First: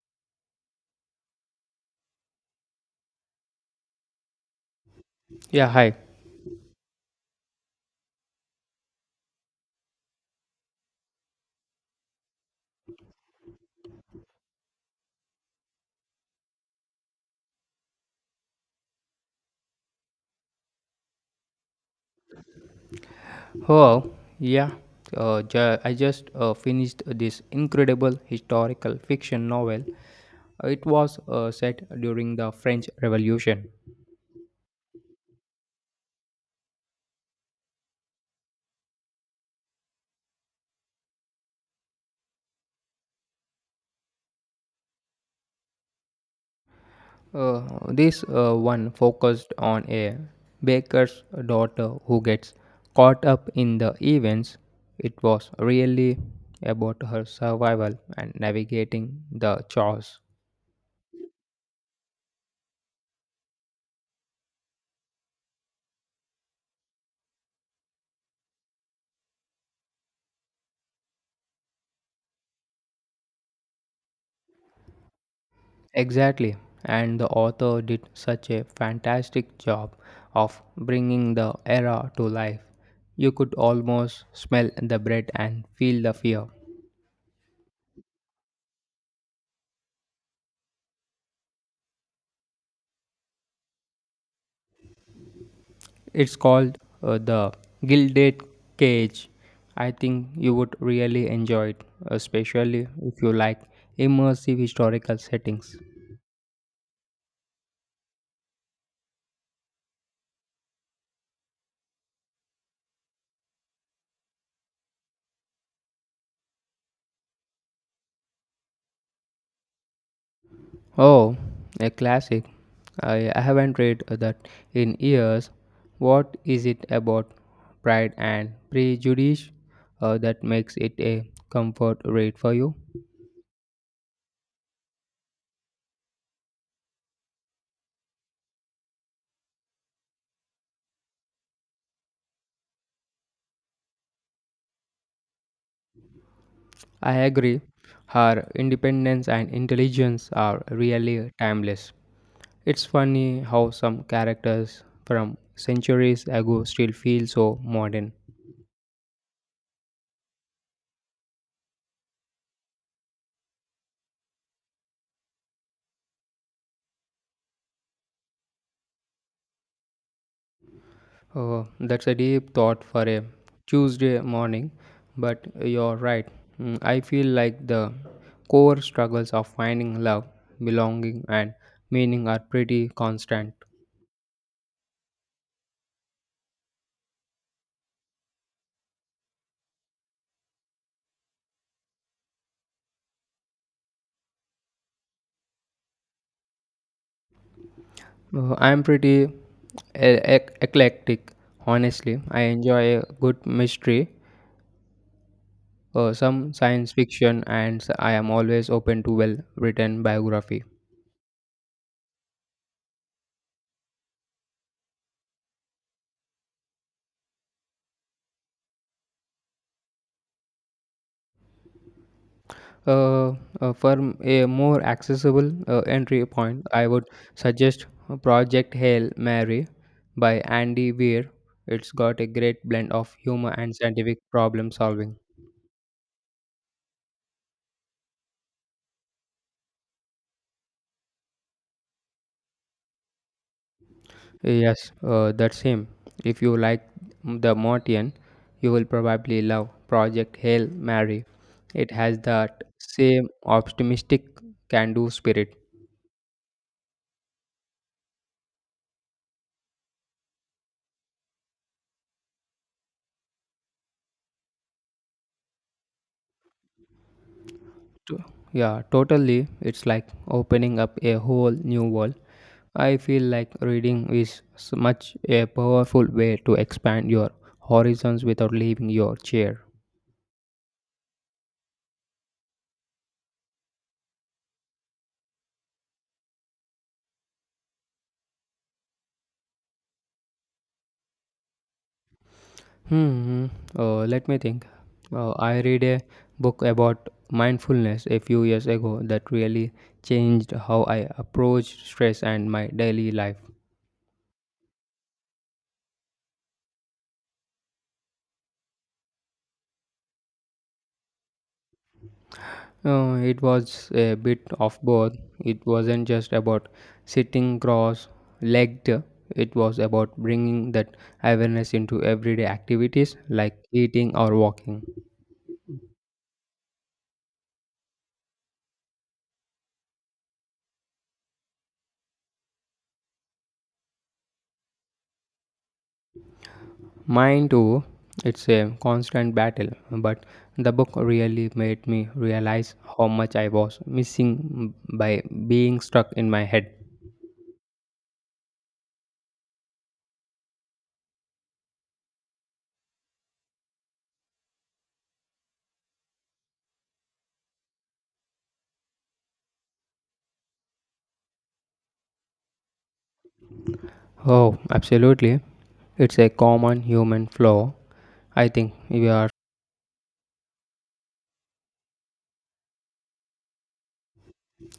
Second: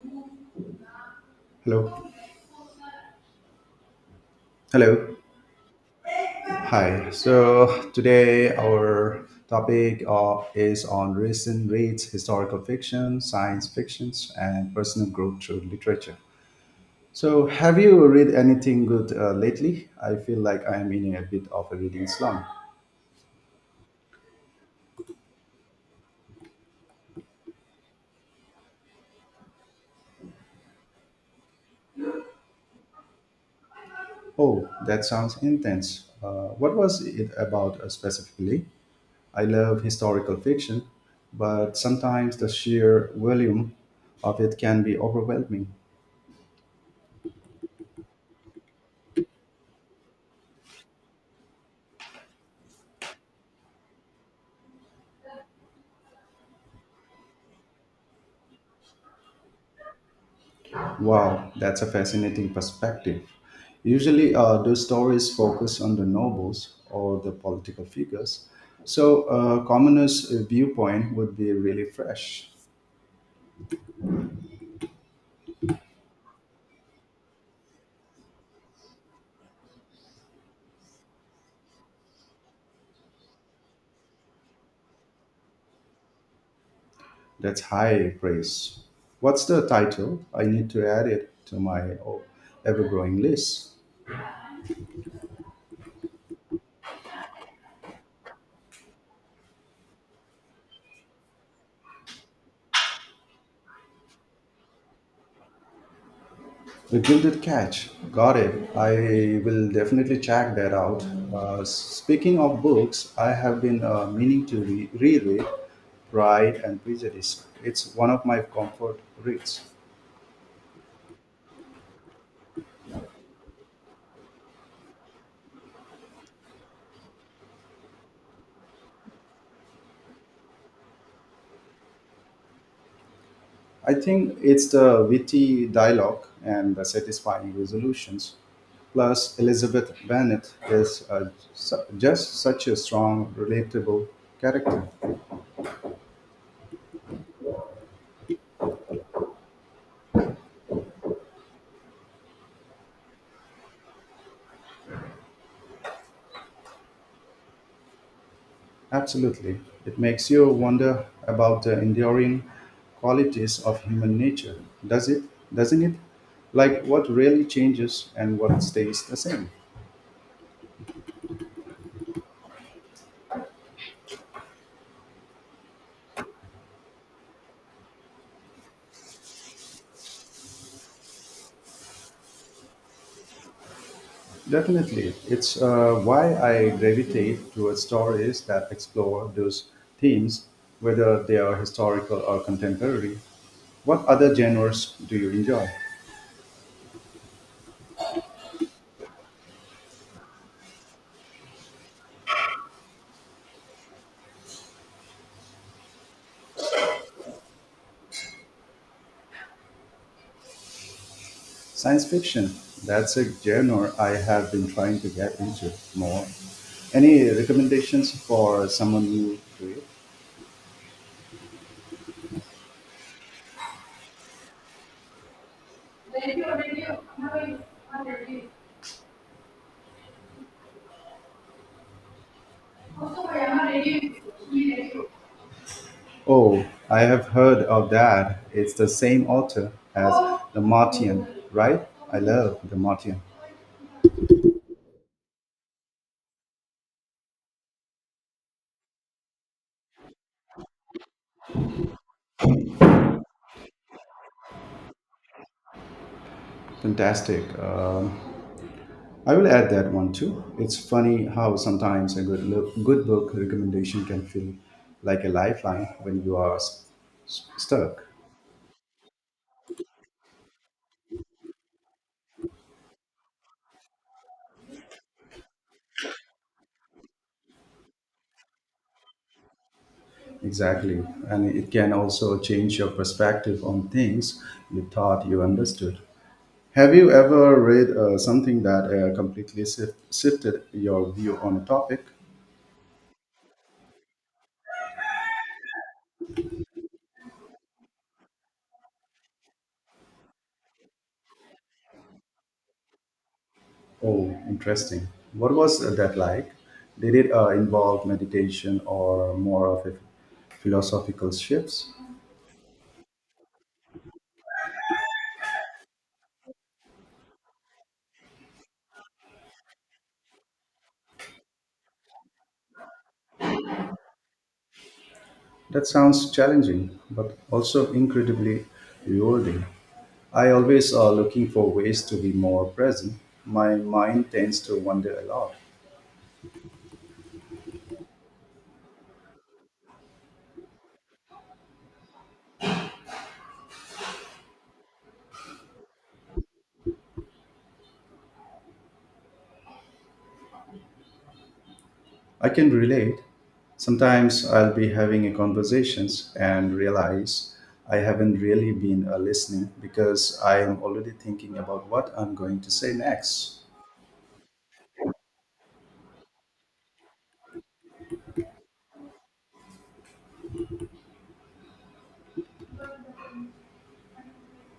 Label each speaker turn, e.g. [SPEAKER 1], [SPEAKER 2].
[SPEAKER 1] Hello. Hello.
[SPEAKER 2] Yeah, hi.
[SPEAKER 1] Hi. So today our topic is on recent reads, historical fiction, science fictions, and personal growth through literature. So have you read anything good lately? I feel like I'm in a bit of a reading slump.
[SPEAKER 2] Oh, yeah. I just finished this incredible historical fiction novel. It was set during the French Revolution.
[SPEAKER 1] Oh, that sounds intense. What was it about specifically? I love historical fiction, but sometimes the sheer volume of it can be overwhelming.
[SPEAKER 2] Uh, this one focused on a baker's daughter who gets caught up in the events. It was really about her survival and navigating the chaos.
[SPEAKER 1] Wow, that's a fascinating perspective. Usually, those stories focus on the nobles or the political figures, so a commoner's viewpoint would be really fresh.
[SPEAKER 2] Exactly, and the author did such a fantastic job of bringing the era to life. You could almost smell the bread and feel the fear.
[SPEAKER 1] That's high praise. What's the title? I need to add it to my ever growing list.
[SPEAKER 2] It's called The Gilded Cage. I think you would really enjoy it, especially if you like immersive historical settings.
[SPEAKER 1] The Gilded Catch. Got it. I will definitely check that out. Speaking of books, I have been meaning to reread Pride and Prejudice. It's one of my comfort reads.
[SPEAKER 2] Oh, a classic. I haven't read that in years. What is it about Pride and Prejudice that makes it a comfort read for you?
[SPEAKER 1] I think it's the witty dialogue and the satisfying resolutions. Plus, Elizabeth Bennet is just such a strong, relatable character.
[SPEAKER 2] I agree. Her independence and intelligence are really timeless. It's funny how some characters from centuries ago still feel so modern.
[SPEAKER 1] Absolutely. It makes you wonder about the enduring qualities of human nature, does it? Doesn't it? Like what really changes and what stays the same.
[SPEAKER 2] Oh, that's a deep thought for a Tuesday morning, but you're right. I feel like the core struggles of finding love, belonging, and meaning are pretty constant.
[SPEAKER 1] Definitely. It's why I gravitate towards stories that explore those themes, whether they are historical or contemporary. What other genres do you enjoy?
[SPEAKER 2] I'm pretty eclectic, honestly. I enjoy a good mystery, some science fiction, and I am always open to well written biography.
[SPEAKER 1] Science fiction. That's a genre I have been trying to get into more. Any recommendations for someone new to it?
[SPEAKER 2] Uh, for a more accessible entry point, I would suggest Project Hail Mary by Andy Weir. It's got a great blend of humor and scientific problem solving.
[SPEAKER 1] Oh, I have heard of that. It's the same author as The Martian, right? I love The Martian.
[SPEAKER 2] Yes, that's him. If you like The Mortian, you will probably love Project Hail Mary. It has that same optimistic can do spirit.
[SPEAKER 1] Fantastic. I will add that one too. It's funny how sometimes a good book recommendation can feel like a lifeline when you are stuck.
[SPEAKER 2] To- Yeah, totally. It's like opening up a whole new world. I feel like reading is much a powerful way to expand your horizons without leaving your chair.
[SPEAKER 1] Exactly, and it can also change your perspective on things you thought you understood. Have you ever read something that completely shifted your view on a topic?
[SPEAKER 2] Hmm. Let me think. I read a book about mindfulness a few years ago that really changed how I approached stress and my daily life.
[SPEAKER 1] Oh, interesting. What was that like? Did it involve meditation or more of a philosophical shifts?
[SPEAKER 2] It was a bit of both. It wasn't just about sitting cross legged, it was about bringing that awareness into everyday activities like eating or walking.
[SPEAKER 1] That sounds challenging, but also incredibly rewarding. I always are looking for ways to be more present. My mind tends to wander a lot.
[SPEAKER 2] Mine too, it's a constant battle, but the book really made me realize how much I was missing by being stuck in my head.
[SPEAKER 1] I can relate. Sometimes I'll be having a conversations and realize I haven't really been listening because I am already thinking about what I'm going to say next.
[SPEAKER 2] Oh, absolutely. It's a common human flaw. I think we are.